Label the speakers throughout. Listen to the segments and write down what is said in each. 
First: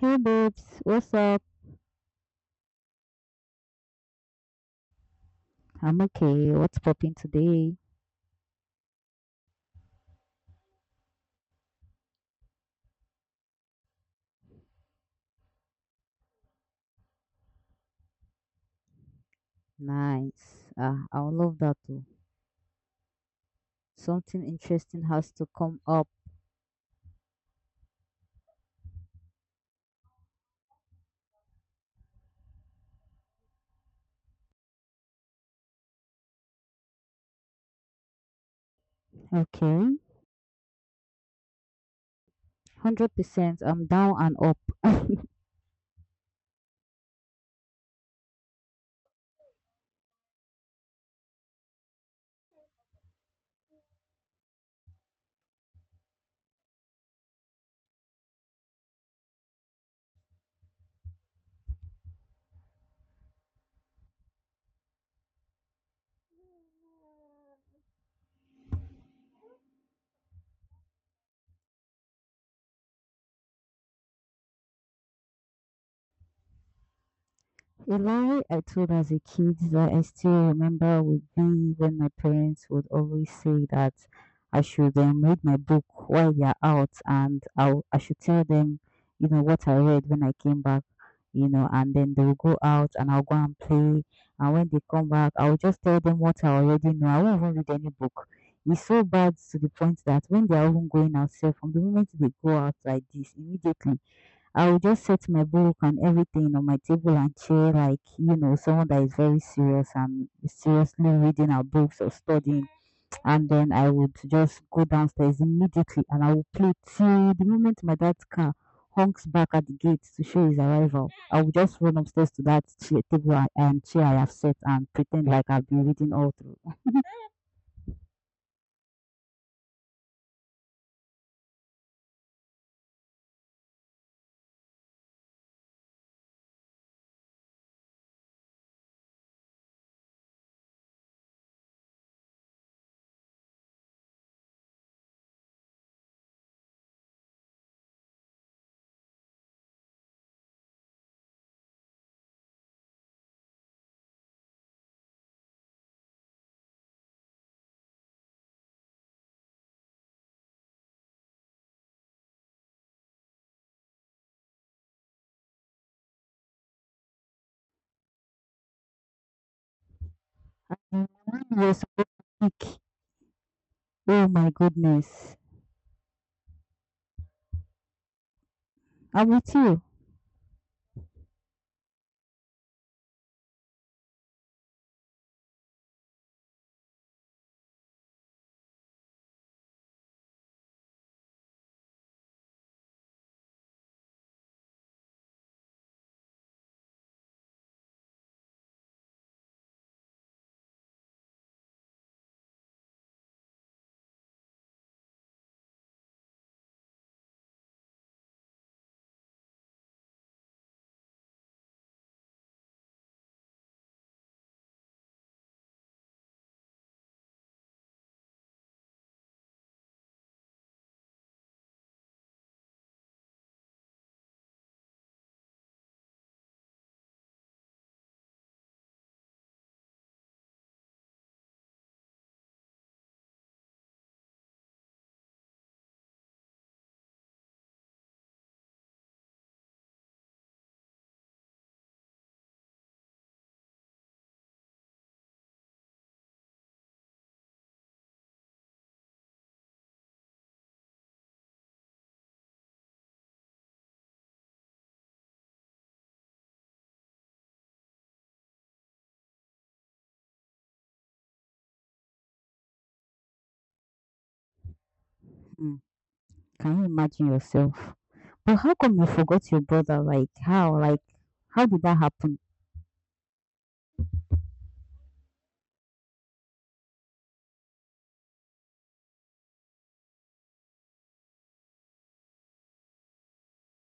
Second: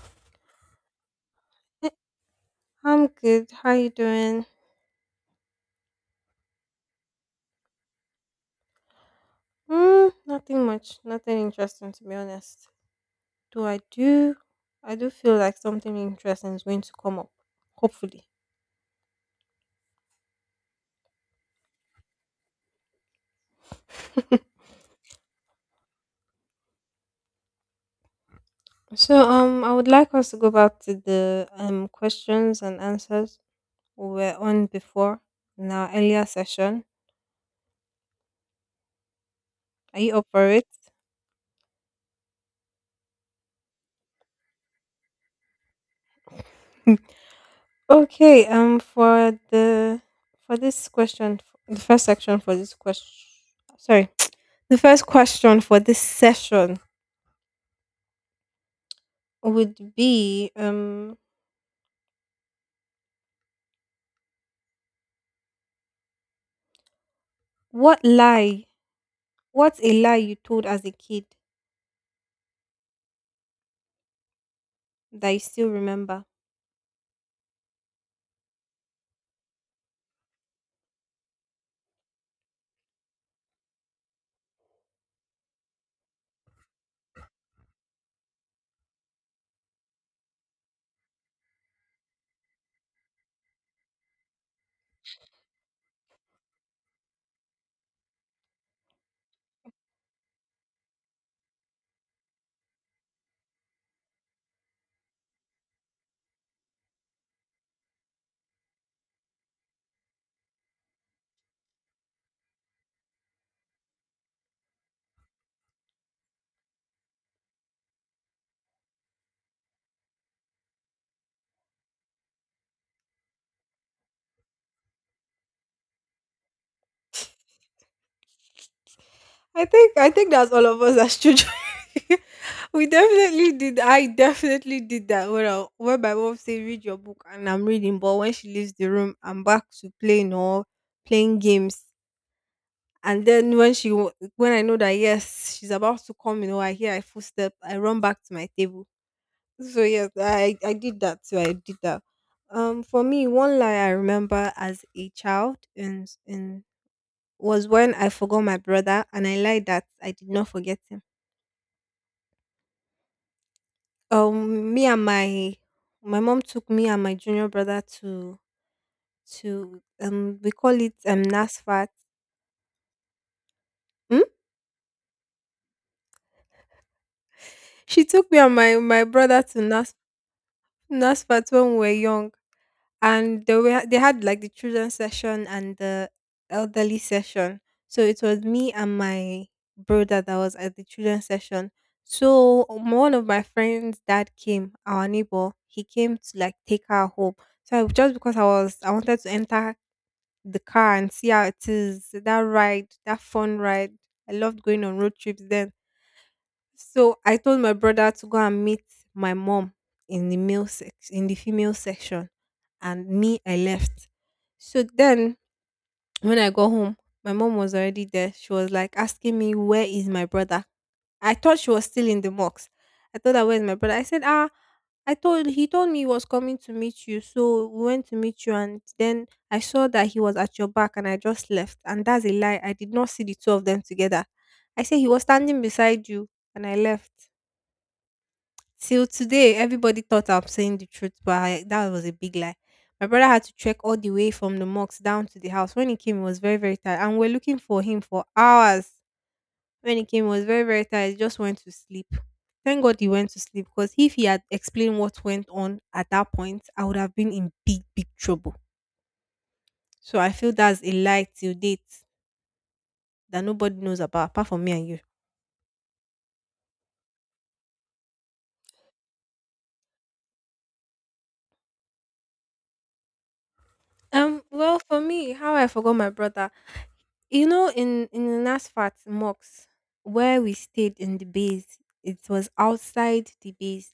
Speaker 1: Hey babes, what's up?
Speaker 2: Eh, I'm good. How you doing?
Speaker 1: I'm okay. What's popping today?
Speaker 2: Nothing much. Nothing interesting to be honest. Do I do I do feel like something interesting is going to come up. Hopefully.
Speaker 1: Nice. Ah, I would love that too. Something interesting has to come up.
Speaker 2: So I would like us to go back to the questions and answers we were on before in our earlier session.
Speaker 1: Okay.
Speaker 2: Are you up for it?
Speaker 1: 100%. I'm down and up.
Speaker 2: Okay, for this question the first section for this question sorry. The first question for this session would be what lie what's a lie you told as a kid that you still remember.
Speaker 1: A lie I told as a kid that I still remember would be when my parents would always say that I should read my book while they're out and I should tell them, you know, what I read when I came back, you know, and then they will go out and I'll go and play. And when they come back, I'll just tell them what I already know. I won't even read any book. It's so bad to the point that when they are even going outside, from the moment they go out like this, immediately I will just set my book and everything on my table and chair, like you know, someone that is very serious and seriously reading our books or studying. And then I would just go downstairs immediately and I will play till the moment my dad's car honks back at the gate to show his arrival. I will just run upstairs to that chair, and chair I have set and pretend like I've been reading all through.
Speaker 2: I think that's all of us as children. We definitely did. I definitely did that. When my mom say read your book, and I'm reading, but when she leaves the room, I'm back to playing or playing games. And then when I know that yes, she's about to come, you know, I hear a footstep, I run back to my table. So yes, I did that too. I did that. For me, one lie I remember as a child in was when I forgot my brother, and I lied that I did not forget him. Me and my mom took me and my junior brother to we call it
Speaker 1: And when we were
Speaker 2: Nasfat.
Speaker 1: supposed to pick,
Speaker 2: Hmm?
Speaker 1: oh my goodness,
Speaker 2: She took me and my
Speaker 1: I'm
Speaker 2: brother
Speaker 1: with
Speaker 2: to
Speaker 1: you.
Speaker 2: Nasfat when we were young, and they had like the children session and the elderly session. So it was me and my brother that was at the children session. So one of my friends' dad came, our neighbor. He came to like take her home. Just because I wanted to enter the car and see how it is. That ride, that fun ride. I loved going on road trips then. So I told my brother to go and meet my mom in the female section, and me, I left. So then when I got home, my mom was already there. She was like asking me, "Where is my brother?" I thought she was still in the mocks. I thought that, "Where's my brother?" I said, "Ah, I told he told me he was coming to meet you. So we went to meet you and then I saw that he was at your back and I just left." And that's a lie. I did not see the two of them together. I said he was standing beside you and I left. Till today, everybody thought I'm saying the truth, but I, that was a big lie. My brother had to trek all the way from the mosque down to the house. When he came, he was very, very tired. And we're looking for him for hours. When he came, he was very, very tired. He just went to sleep. Thank God he went to sleep because if he had explained what went on at that point, I would have been in big, big trouble. So I feel that's a lie till date that nobody knows about apart from me and you.
Speaker 1: Hmm. Can you imagine yourself? But how come you forgot your brother? Like how? Like how did that happen?
Speaker 2: Well, for me, how I forgot my brother. You know, in Nasfat mosque, where we stayed in the base, it was outside the base.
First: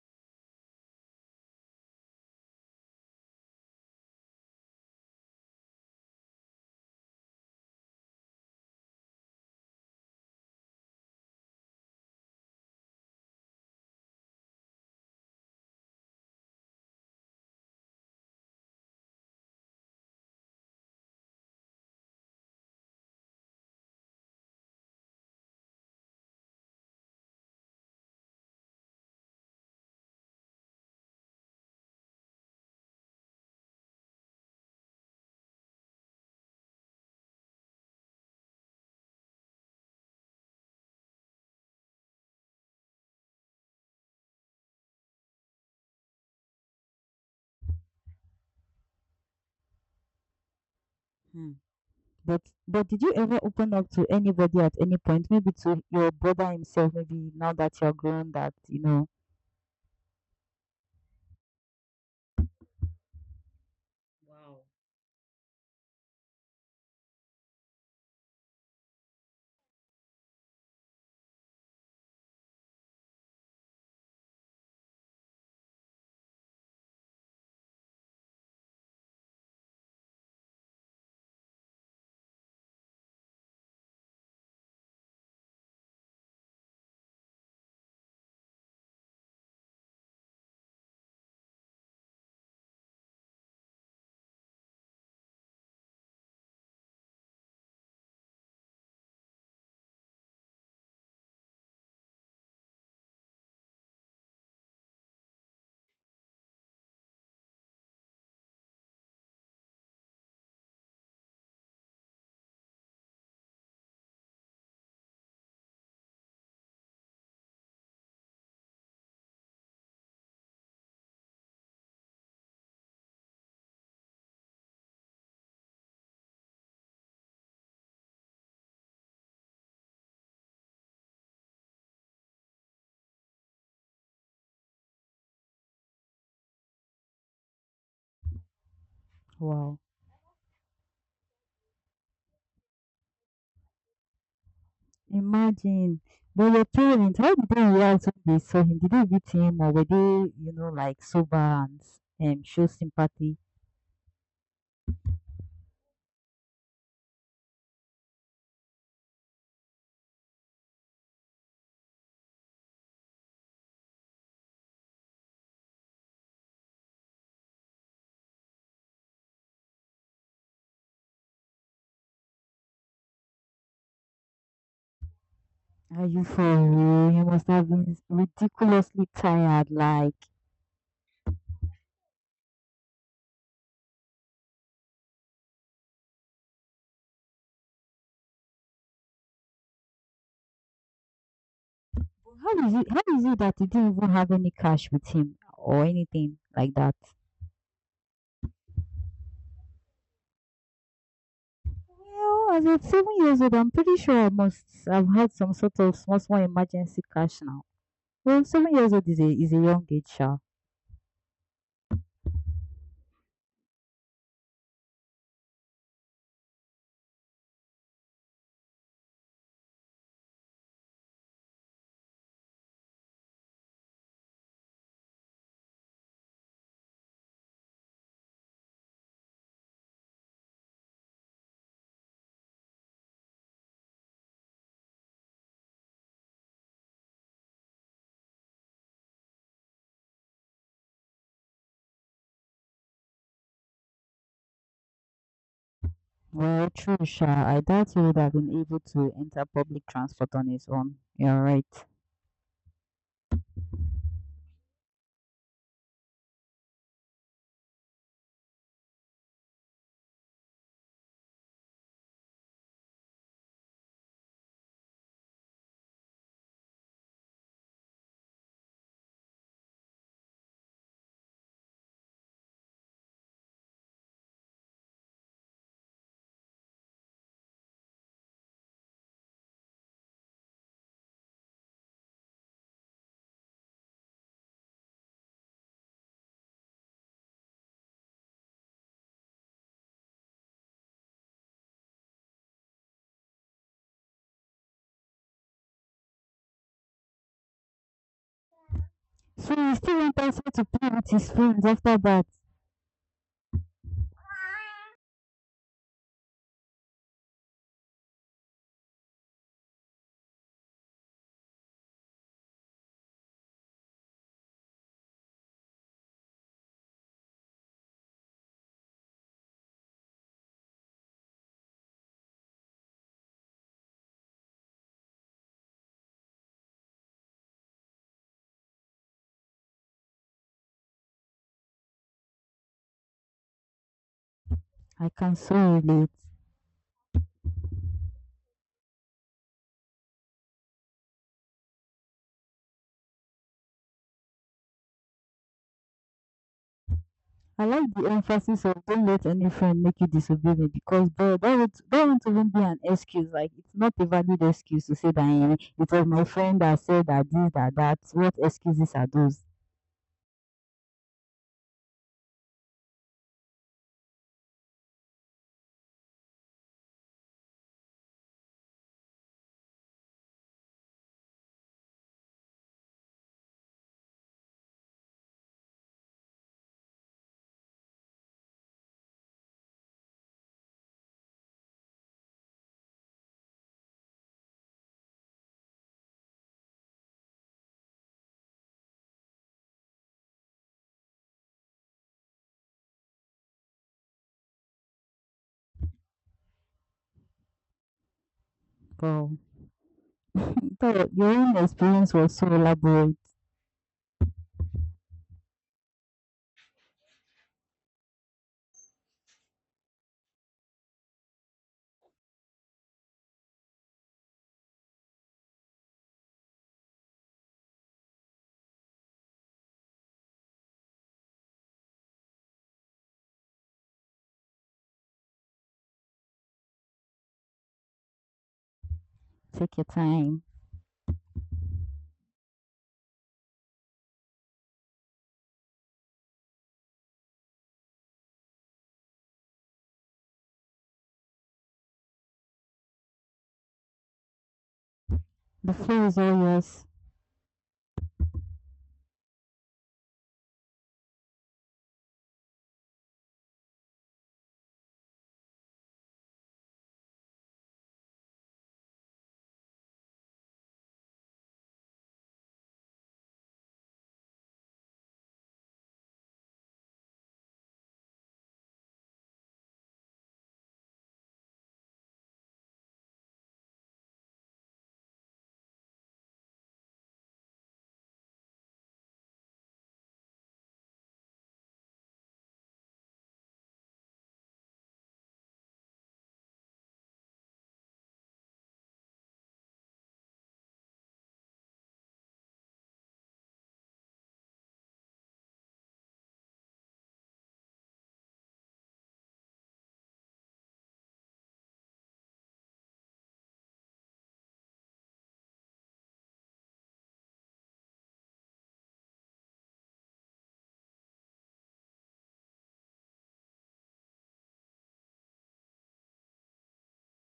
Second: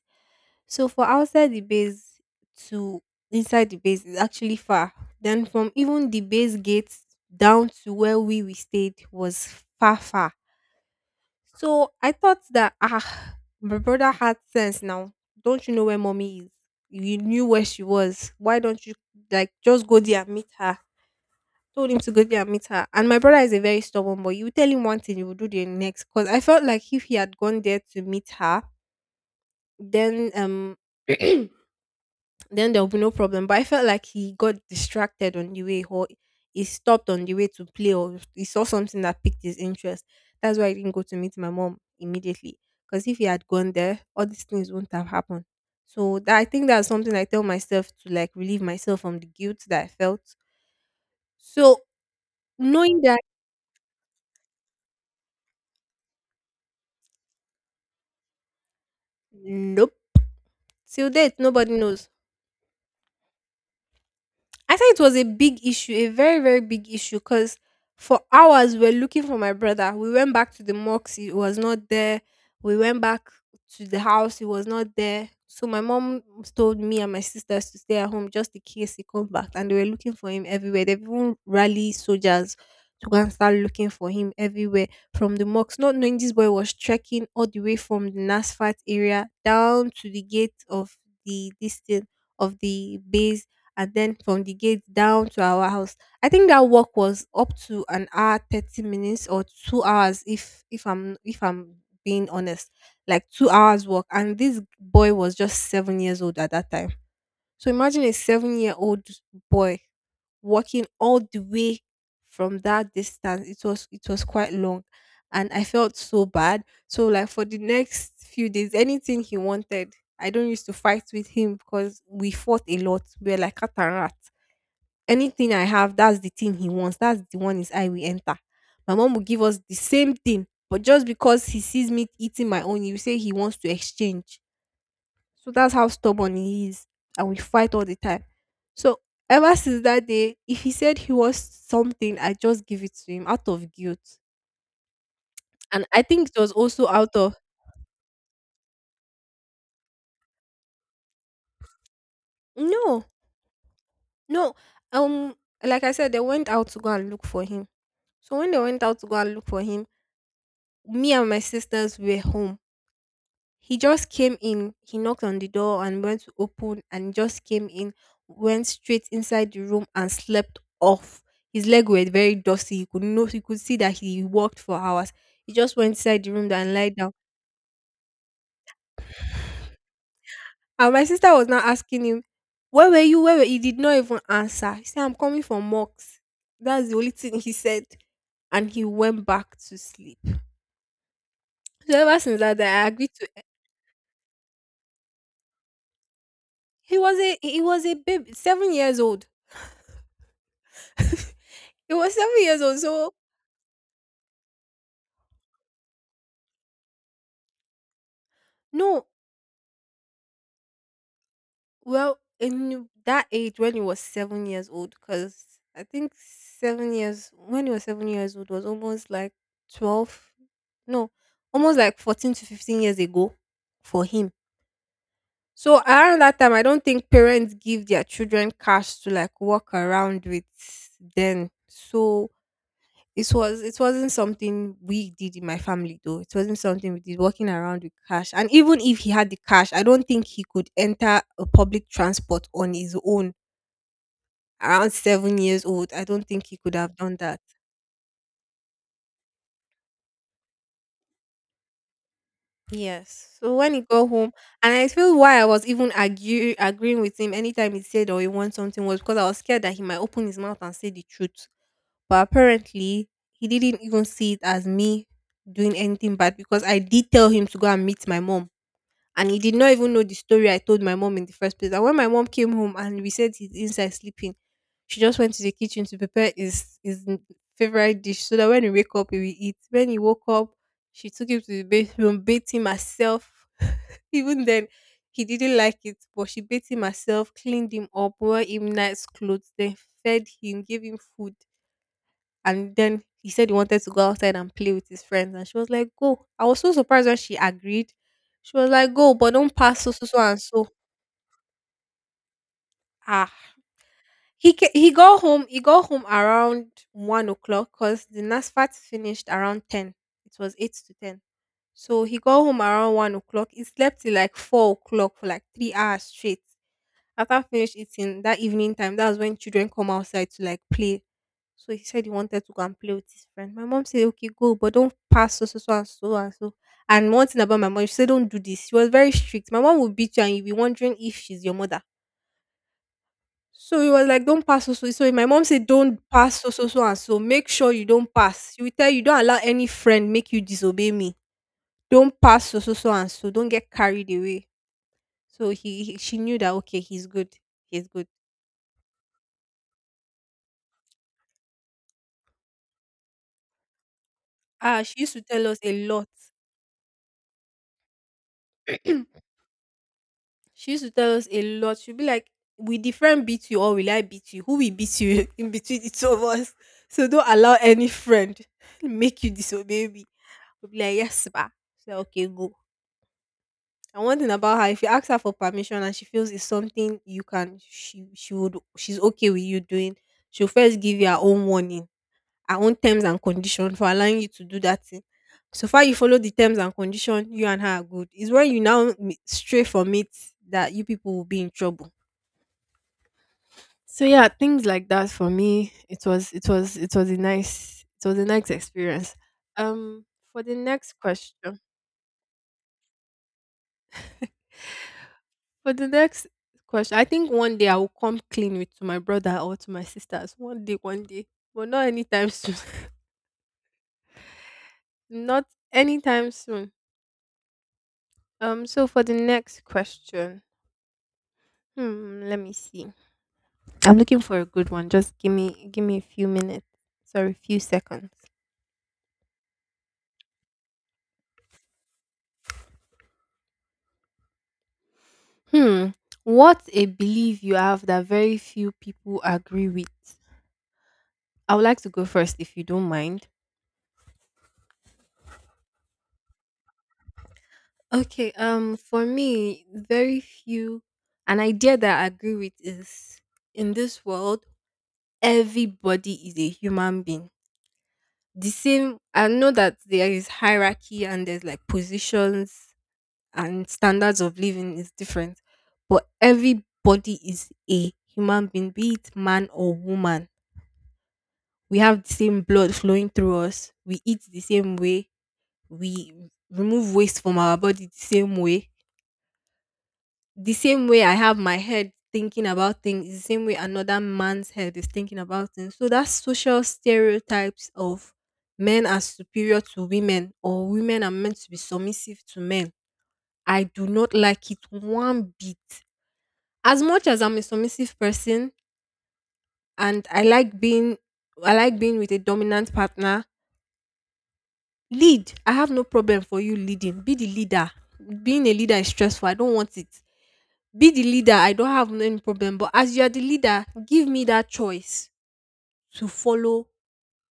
Speaker 2: So for outside the base to inside the base is actually far. Then from even the base gates down to where we stayed was far far. So I thought that ah, my brother had sense now. Don't you know where mommy is? You knew where she was. Why don't you like just go there and meet her? Told him to go there and meet her. And my brother is a very stubborn boy. You tell him one thing, he will do the next. Because I felt like if he had gone there to meet her, then um then there will be no problem. But I felt like he got distracted on the way, or he stopped on the way to play, or he saw something that piqued his interest. That's why I didn't go to meet my mom immediately. Because if he had gone there, all these things wouldn't have happened. So that I think that's something I tell myself to like relieve myself from the guilt that I felt.
Speaker 1: Hmm.
Speaker 2: So
Speaker 1: But but
Speaker 2: knowing
Speaker 1: did you
Speaker 2: that,
Speaker 1: ever open up to anybody at any point? Maybe to your brother himself. Maybe now that you're grown, that you know.
Speaker 2: nope. Till date, nobody knows.
Speaker 1: Wow.
Speaker 2: I said it was a big issue, a very, very big issue because for hours we were looking for my brother. We went back to the mosque, he was not there. We went back to the house, he was not there. So my mom told me and my sisters to stay at home just in case he comes back. And they were looking for him everywhere. They even rally soldiers to go and start looking for him everywhere from the mosque, not knowing this boy was trekking all the way from the Nasfat area down to the gate of the this thing of the base, and then from the gate down to our house. I think that walk was up to an hour, 30 minutes or 2 hours, if I'm being honest. Like 2 hours walk. And this boy was just 7 years old at that time. So imagine a 7 year old boy walking all the way from that distance. It was quite long. And I felt so bad. So like for the next few days, anything he wanted, I don't used to fight with him because we fought a lot. We were like cat and rat. Anything I have, that's the thing he wants. That's the one his eye will enter. My mom will give us the same thing. But just because he sees me eating my own, he will say he wants to exchange. So that's how stubborn he is. And we fight all the time. So ever
Speaker 1: Wow.
Speaker 2: since that day, if he said he was something, I just give it to him out of guilt. And
Speaker 1: Imagine.
Speaker 2: I think it was
Speaker 1: But your
Speaker 2: also out
Speaker 1: parents,
Speaker 2: of—
Speaker 1: how did they react when they saw him? Did they beat him or were they, you know, like sober and show
Speaker 2: No,
Speaker 1: sympathy?
Speaker 2: no. Um, like I said, they went out to go and look for him. So when they went out to go and look for him, me and my sisters were home. He just came in. He knocked on the door and went to open and just came in, went straight inside the room and slept off. His leg were very dusty. You could see that he walked for hours. He just went
Speaker 1: Are you
Speaker 2: inside the
Speaker 1: for
Speaker 2: room and lied down.
Speaker 1: real? You must have been ridiculously tired, like.
Speaker 2: And my sister was now asking him, "Where were you? Where were you?" He did not even answer. He said, "I'm coming from Mox." That's the only thing he said. And he went back to sleep. So ever since that
Speaker 1: How
Speaker 2: day,
Speaker 1: is
Speaker 2: I
Speaker 1: it?
Speaker 2: agreed
Speaker 1: How is
Speaker 2: to—
Speaker 1: it that he didn't even have any cash with him or anything like that?
Speaker 2: He was a baby, 7 years old. It was 7
Speaker 1: Well,
Speaker 2: years
Speaker 1: as
Speaker 2: old,
Speaker 1: at
Speaker 2: so
Speaker 1: 7 years old, I'm pretty sure I must have had some sort of small, small emergency cash now. Well, 7 years
Speaker 2: no,
Speaker 1: old is a young age, sha.
Speaker 2: well, in that age when he was 7 years old, because I think 7 years, when he was 7 years old, was almost like 12, no, almost like 14 to 15 years ago for him. So around that time, I don't think parents give their children cash to like walk around with then. So it was— it wasn't something we did in my family, though. It wasn't something we did, walking around with cash. And even if he had the cash, I don't think he could enter a public transport on his own around 7 years old. I don't think he
Speaker 1: Well,
Speaker 2: could have
Speaker 1: true,
Speaker 2: done
Speaker 1: sha.
Speaker 2: that.
Speaker 1: I doubt he would have been able to enter public transport on his own. You're right.
Speaker 2: Yes. So when he got home, and I feel why I was even argue, agreeing with him anytime he said or he wants something was because I was scared that he might open his mouth and say the truth. But apparently, he didn't even see it as me doing anything bad because I did tell him to go and meet my mom, and he did not even know the story I told my mom in the first place. And when my mom came home and we said he's inside sleeping, she just went to the kitchen to prepare his favorite dish so that when he wake up he will eat. When he woke up, she took him to the bathroom, bathed him herself. Even then, he didn't like it, but she bathed him herself, cleaned him up, wore him nice clothes, then fed him, gave him food, and then he said he wanted to go outside and play with his friends. And she was like, "Go." I was so surprised when she agreed. She was like, "Go, but don't
Speaker 1: So he
Speaker 2: pass so
Speaker 1: still
Speaker 2: so so
Speaker 1: went
Speaker 2: and
Speaker 1: outside to
Speaker 2: so."
Speaker 1: play with his friends after that.
Speaker 2: Ah. He got home around 1 o'clock because the NASFAT finished around 10. It was 8 to 10. So he got home around 1 o'clock. He slept till like 4 o'clock for like 3 hours straight. After I finished eating that evening time, that's when children come outside to like play. So he said he wanted to go and play with his friend. My mom said, okay, go, but don't pass so, so, so, and so, and so. And one thing about my mom, she said, don't do this. She was very strict. My mom would beat you and you'd be wondering if she's your mother. So he was like, don't pass so, so. So
Speaker 1: I
Speaker 2: my
Speaker 1: can
Speaker 2: mom
Speaker 1: so
Speaker 2: said, don't
Speaker 1: relate.
Speaker 2: pass so, so, so, and so. Make sure you don't pass. She will tell you, don't allow any friend make you disobey me. Don't pass so, so, so, and so. Don't get carried away. So he she knew that, okay, he's good.
Speaker 1: I
Speaker 2: He's
Speaker 1: like
Speaker 2: good.
Speaker 1: the emphasis of don't let any friend make you disobey me because bro, that won't even be an excuse. Like it's not a valid
Speaker 2: Ah,
Speaker 1: excuse to
Speaker 2: she used
Speaker 1: say
Speaker 2: to tell
Speaker 1: that eh,
Speaker 2: us
Speaker 1: it
Speaker 2: a
Speaker 1: was
Speaker 2: lot.
Speaker 1: my friend that said that this that that. What excuses are those?
Speaker 2: She used to tell us a lot. She'd be like, will different beat you or will I beat you? Who will beat you in between the two of us? So don't allow any friend make you disobey me. We'll be like, yes, ba. She's like, okay, go. And one thing about her, if you ask her for permission and she feels it's something you can she would she's okay with you doing, she'll first give you her own warning, her own terms and condition for allowing you to do that thing. So far you follow the terms and condition, you and her are good. It's when you now stray from it that you people will be in trouble. So yeah, things like that for me, it was a nice experience.
Speaker 1: Bro,
Speaker 2: Um for the next
Speaker 1: but your own
Speaker 2: question.
Speaker 1: experience was so elaborate.
Speaker 2: For the next I think one day I will come clean with to my brother or to my sisters. One day, one day. But not anytime soon. not anytime soon. So for the next question. Let me see. I'm looking for a good one. Just give me a few minutes. Sorry, few seconds.
Speaker 1: Take your time.
Speaker 2: Hmm. What's a belief you have that very few people agree with? I would like to go first if you don't mind.
Speaker 1: The floor is all yours.
Speaker 2: Okay, for me, very few an idea that I agree with is in this world, everybody is a human being. The same I know that there is hierarchy and there's like positions and standards of living is different, but everybody is a human being, be it man or woman. We have the same blood flowing through us, we eat the same way, we remove waste from our body the same way. The same way I have my head thinking about things, is the same way another man's head is thinking about things. So that social stereotypes of men are superior to women or women are meant to be submissive to men. I do not like it one bit. As much as I'm a submissive person and I like being with a dominant partner, lead. I have no problem for you leading. Be the leader. Being a leader is stressful. I don't want it. Be the leader. I don't have any problem. But as you are the leader, give me that choice to follow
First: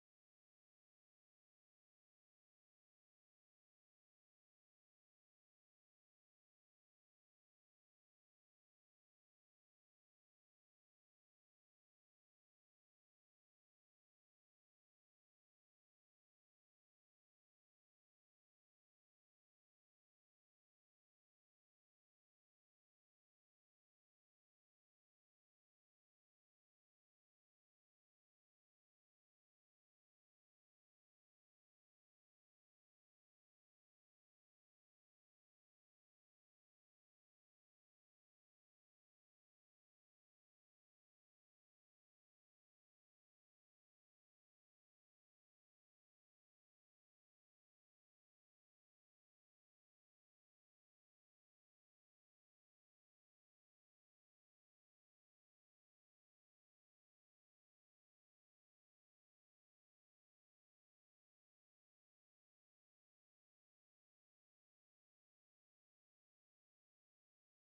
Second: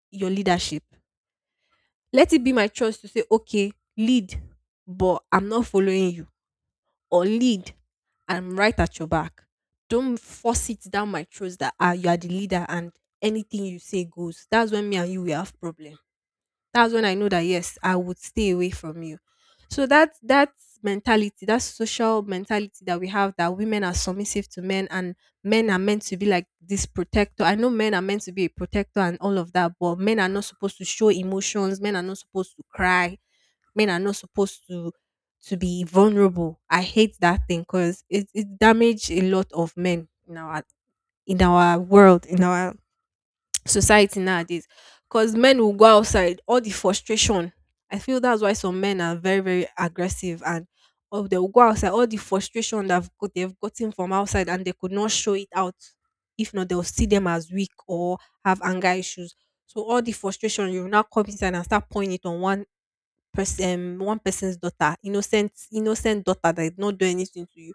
Speaker 2: your leadership. Let it be my choice to say, okay, lead, but I'm not following you. Or lead, I'm right at your back. Don't force it down my throat that you are the leader and anything you say goes. That's when me and you will have problem. That's when I know that yes, I would stay away from you. So that mentality, that social mentality that we have that women are submissive to men and men are meant to be like this protector. I know men are meant to be a protector and all of that, but men are not supposed to show emotions, men are not supposed to cry, men are not supposed to be vulnerable. I hate that thing because it damaged a lot of men in our world, in our society nowadays. Because men will go outside all the frustration, I feel that's why some men are very very aggressive. And oh, they will go outside all the frustration that they've gotten from outside and they could not show it out. If not, they'll see them as weak or have anger issues. So all the frustration you will now come inside and start pouring it on one one person's daughter, innocent, innocent daughter that did not do anything to you.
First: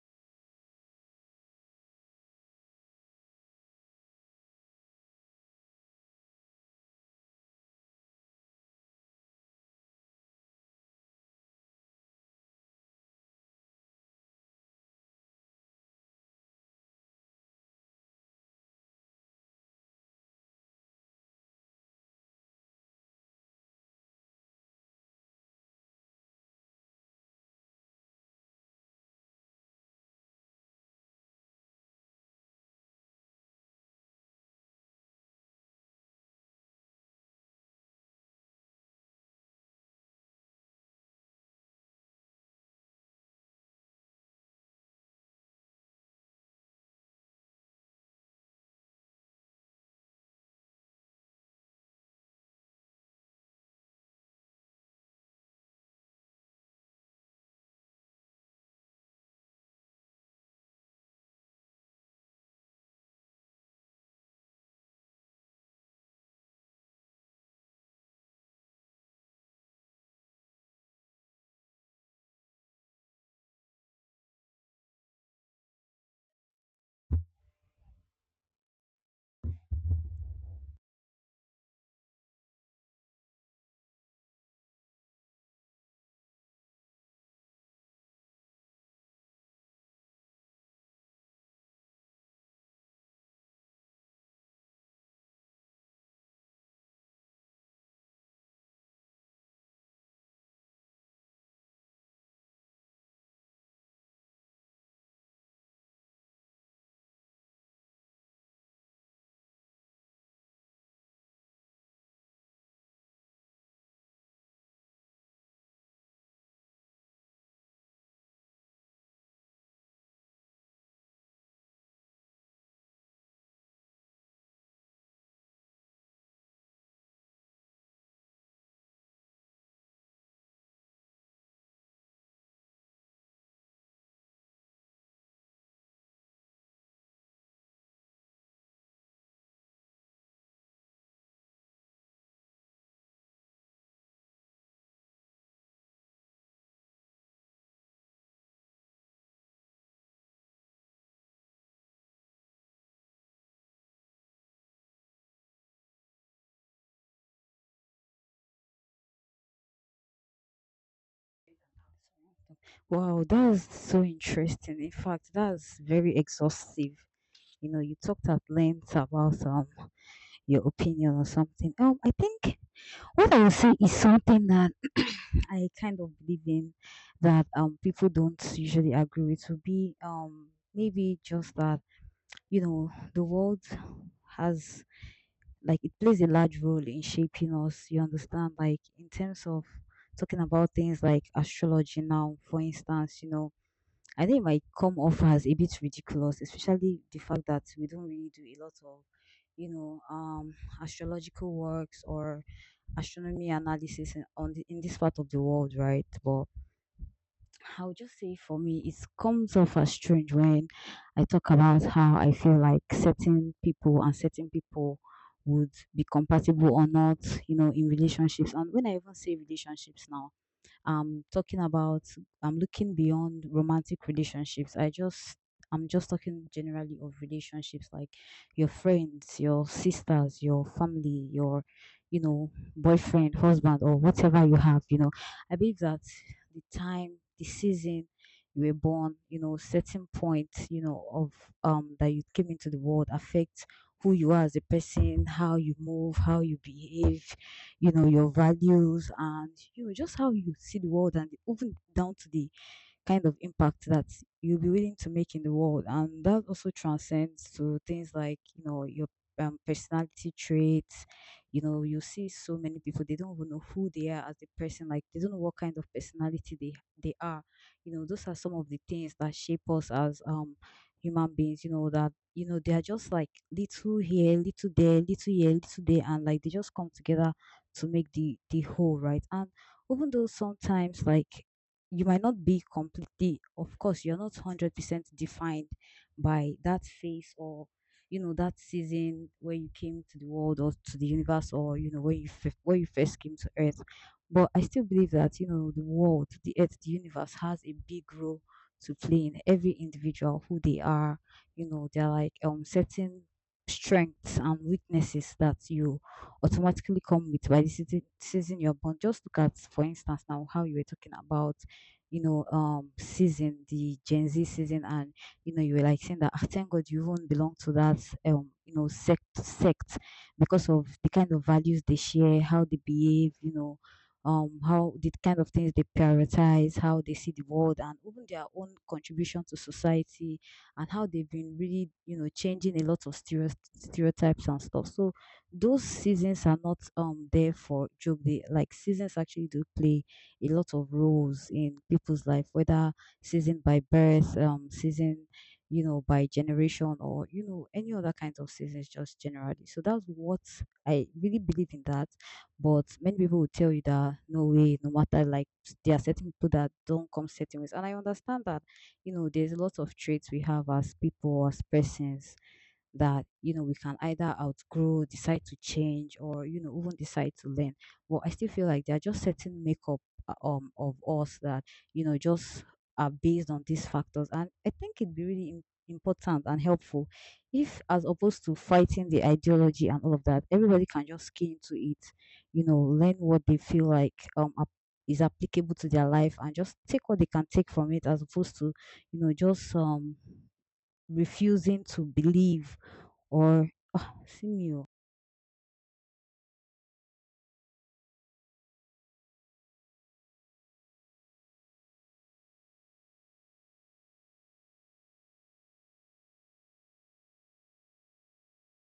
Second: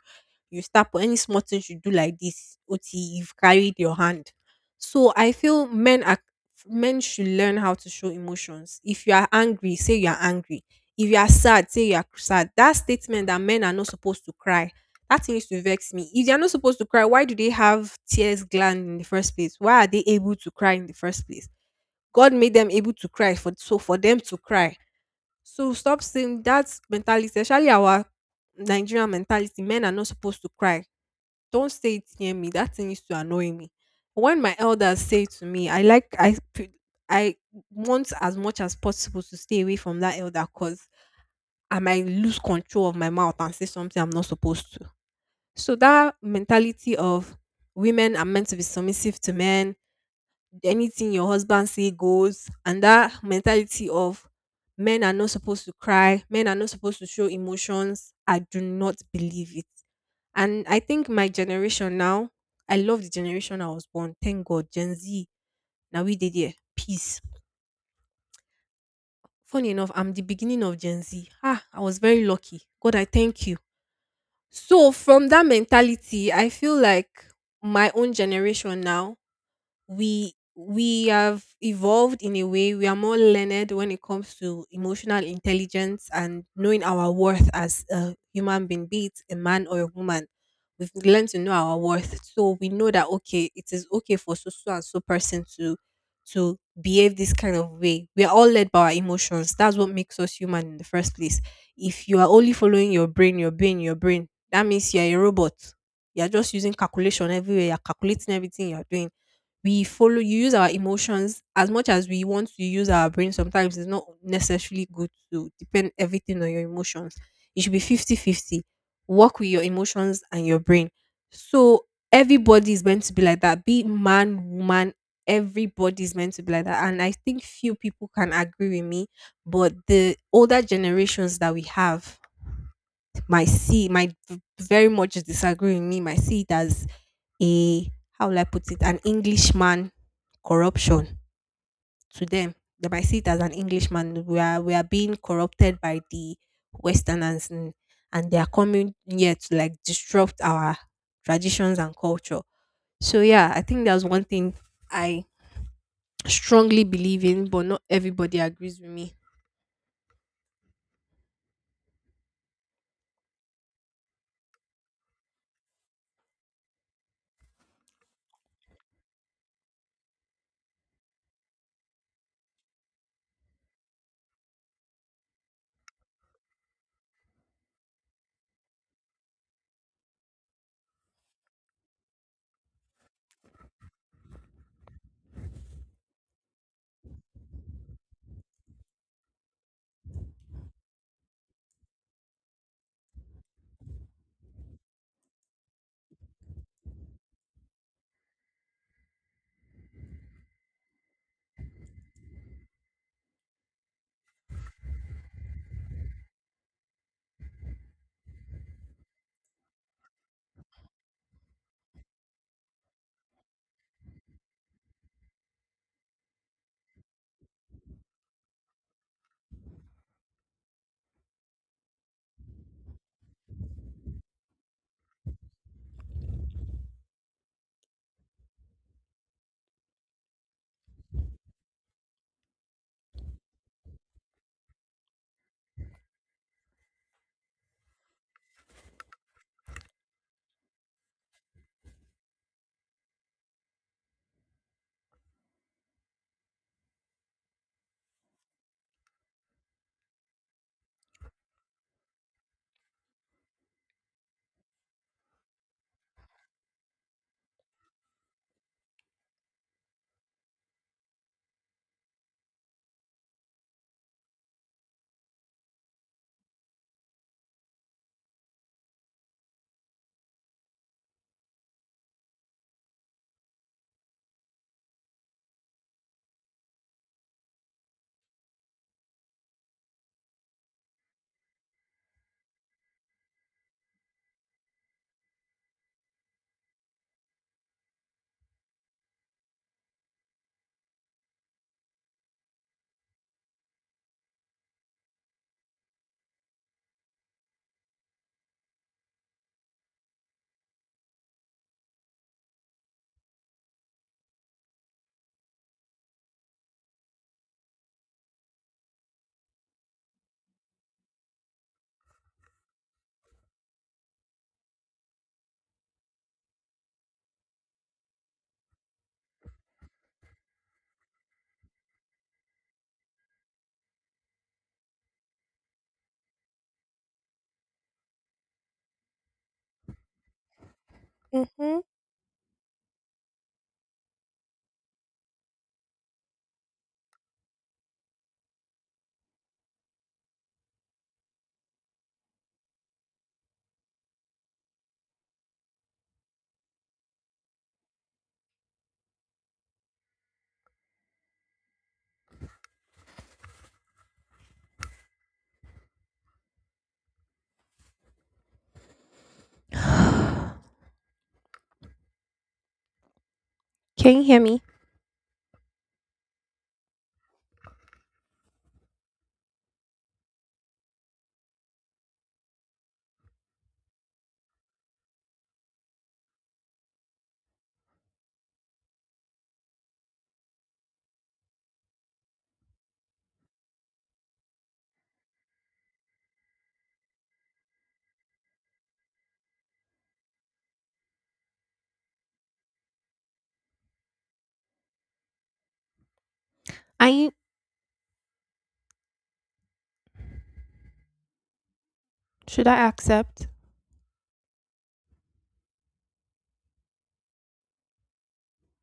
Speaker 2: You start for any small thing you do like this, Oti, you've carried your hand. So I feel men should learn how to show emotions. If you are angry, say you are angry. If you are sad, say you are sad. That statement that men are not supposed to cry, that thing used to vex me. If they are not supposed to cry, why do they have tears gland in the first place? Why are they able to cry in the first place? God made them able to cry for them to cry. So stop saying that mentality, especially our Nigerian mentality, men are not supposed to cry. Don't say it near me. That thing used to annoy me. When my elders say to me, I like I p- I want as much as possible to stay away from that elder because I might lose control of my mouth and say something I'm not supposed to. So that mentality of women are meant to be submissive to men, anything your husband say goes, and that mentality of men are not supposed to cry, men are not supposed to show emotions, I do not believe it. And I think my generation now, I love the generation I was born. Thank God, Gen Z. Now we did it, peace. Funny enough, I'm the beginning of Gen Z. Ah, I was very lucky. God, I thank you. So from that mentality, I feel like my own generation now, we have evolved in a way. We are more learned when it comes to emotional intelligence and knowing our worth as a human being, be it a man or a woman. We've learned to know our worth, so we know that okay, it is okay for so so and so person to behave this kind of way. We are all led by our emotions. That's what makes us human in the first place. If you are only following your brain, your brain, your brain, that means you're a robot. You're just using calculation everywhere, you're calculating everything you're doing. We follow you use our emotions as much as we want to use our brain. Sometimes it's not necessarily good to depend everything on your emotions. It should be fifty-fifty. Work with your emotions and your brain. So everybody is meant to be like that, be it man, woman. Everybody is meant to be like that, and I think few people can agree with me. But the older generations that we have, might see might v- very much disagree with me, might see it as a how will I put it, an Englishman corruption to them. They might see it as an Englishman. We are being corrupted by the Westerners, and they are coming here to like disrupt our traditions and culture. So yeah, I think that's one thing I strongly believe in, but not everybody agrees with me.
Speaker 1: Wow, that's so interesting. In fact, that's very exhaustive. You know, you talked at length about your opinion or something. I think what I would say is something that I kind of believe in that people don't usually agree with would be maybe just that you know the world has like it plays a large role in shaping us. You understand, like in terms of talking about things like astrology now, for instance, you know I think it might come off as a bit ridiculous, especially the fact that we don't really do a lot of, you know, astrological works or astronomy analysis in this part of the world, right? But I would just say for me, it comes off as strange when I talk about how I feel like certain people and certain people would be compatible or not, you know, in relationships. And when I even say relationships now, I'm talking about I'm looking beyond romantic relationships. I'm just talking generally of relationships like your friends, your sisters, your family, your you know, boyfriend, husband or whatever you have, you know. I believe that the time, the season you were born, you know, certain point, you know, of that you came into the world affect who you are as a person, how you move, how you behave, you know your values and you know just how you see the world and even down to the kind of impact that you'll be willing to make in the world. And that also transcends to things like, you know, your personality traits. You know, you see so many people, they don't even know who they are as a person, like they don't know what kind of personality they are. You know, those are some of the things that shape us as human beings, you know, that you know, they are just like little here, little there, little here, little there, and like they just come together to make the whole, right? And even though sometimes like you might not be completely of course you're not 100% defined by that phase or you know that season where you came to the world or to the universe or you know when when you first came to earth, but I still believe that you know the world, the earth, the universe has a big role to play in every individual who they are. You know, they're like certain strengths and weaknesses that you automatically come with by the season you're born. Just look at for instance now how you were talking about you know, season, the Gen Z season, and you know, you were like saying that, "Ah, thank God you even belong to that, you know, sect, because of the kind of values they share, how they behave, you know, how the kind of things they prioritize, how they see the world, and even their own contribution to society, and how they've been
Speaker 2: Hmm.
Speaker 1: really, you know, changing a lot of stereotypes and stuff. So those seasons are not there for joke. They like seasons actually do play a lot of roles in people's life, whether season by birth, season, you know, by generation, or you know, any other kinds of seasons, just generally. So that's what I really believe in that. But many people will tell you that no way, no matter like there are certain people that don't come certain ways, and I understand that. You know, there's a lot of traits we have as people, as persons that you know we can
Speaker 2: Can you
Speaker 1: either
Speaker 2: hear me?
Speaker 1: outgrow, decide to change, or you know even decide to learn, but I still feel like they're just setting makeup of us that you know just are based on these factors, and I think it'd be really important and helpful if as opposed to fighting the ideology and all of that everybody can just skin into it, you know, learn what they feel like is applicable to their life and just take what they can take from it as opposed to you know just refusing to believe 어, 신이요.
Speaker 2: I should I accept?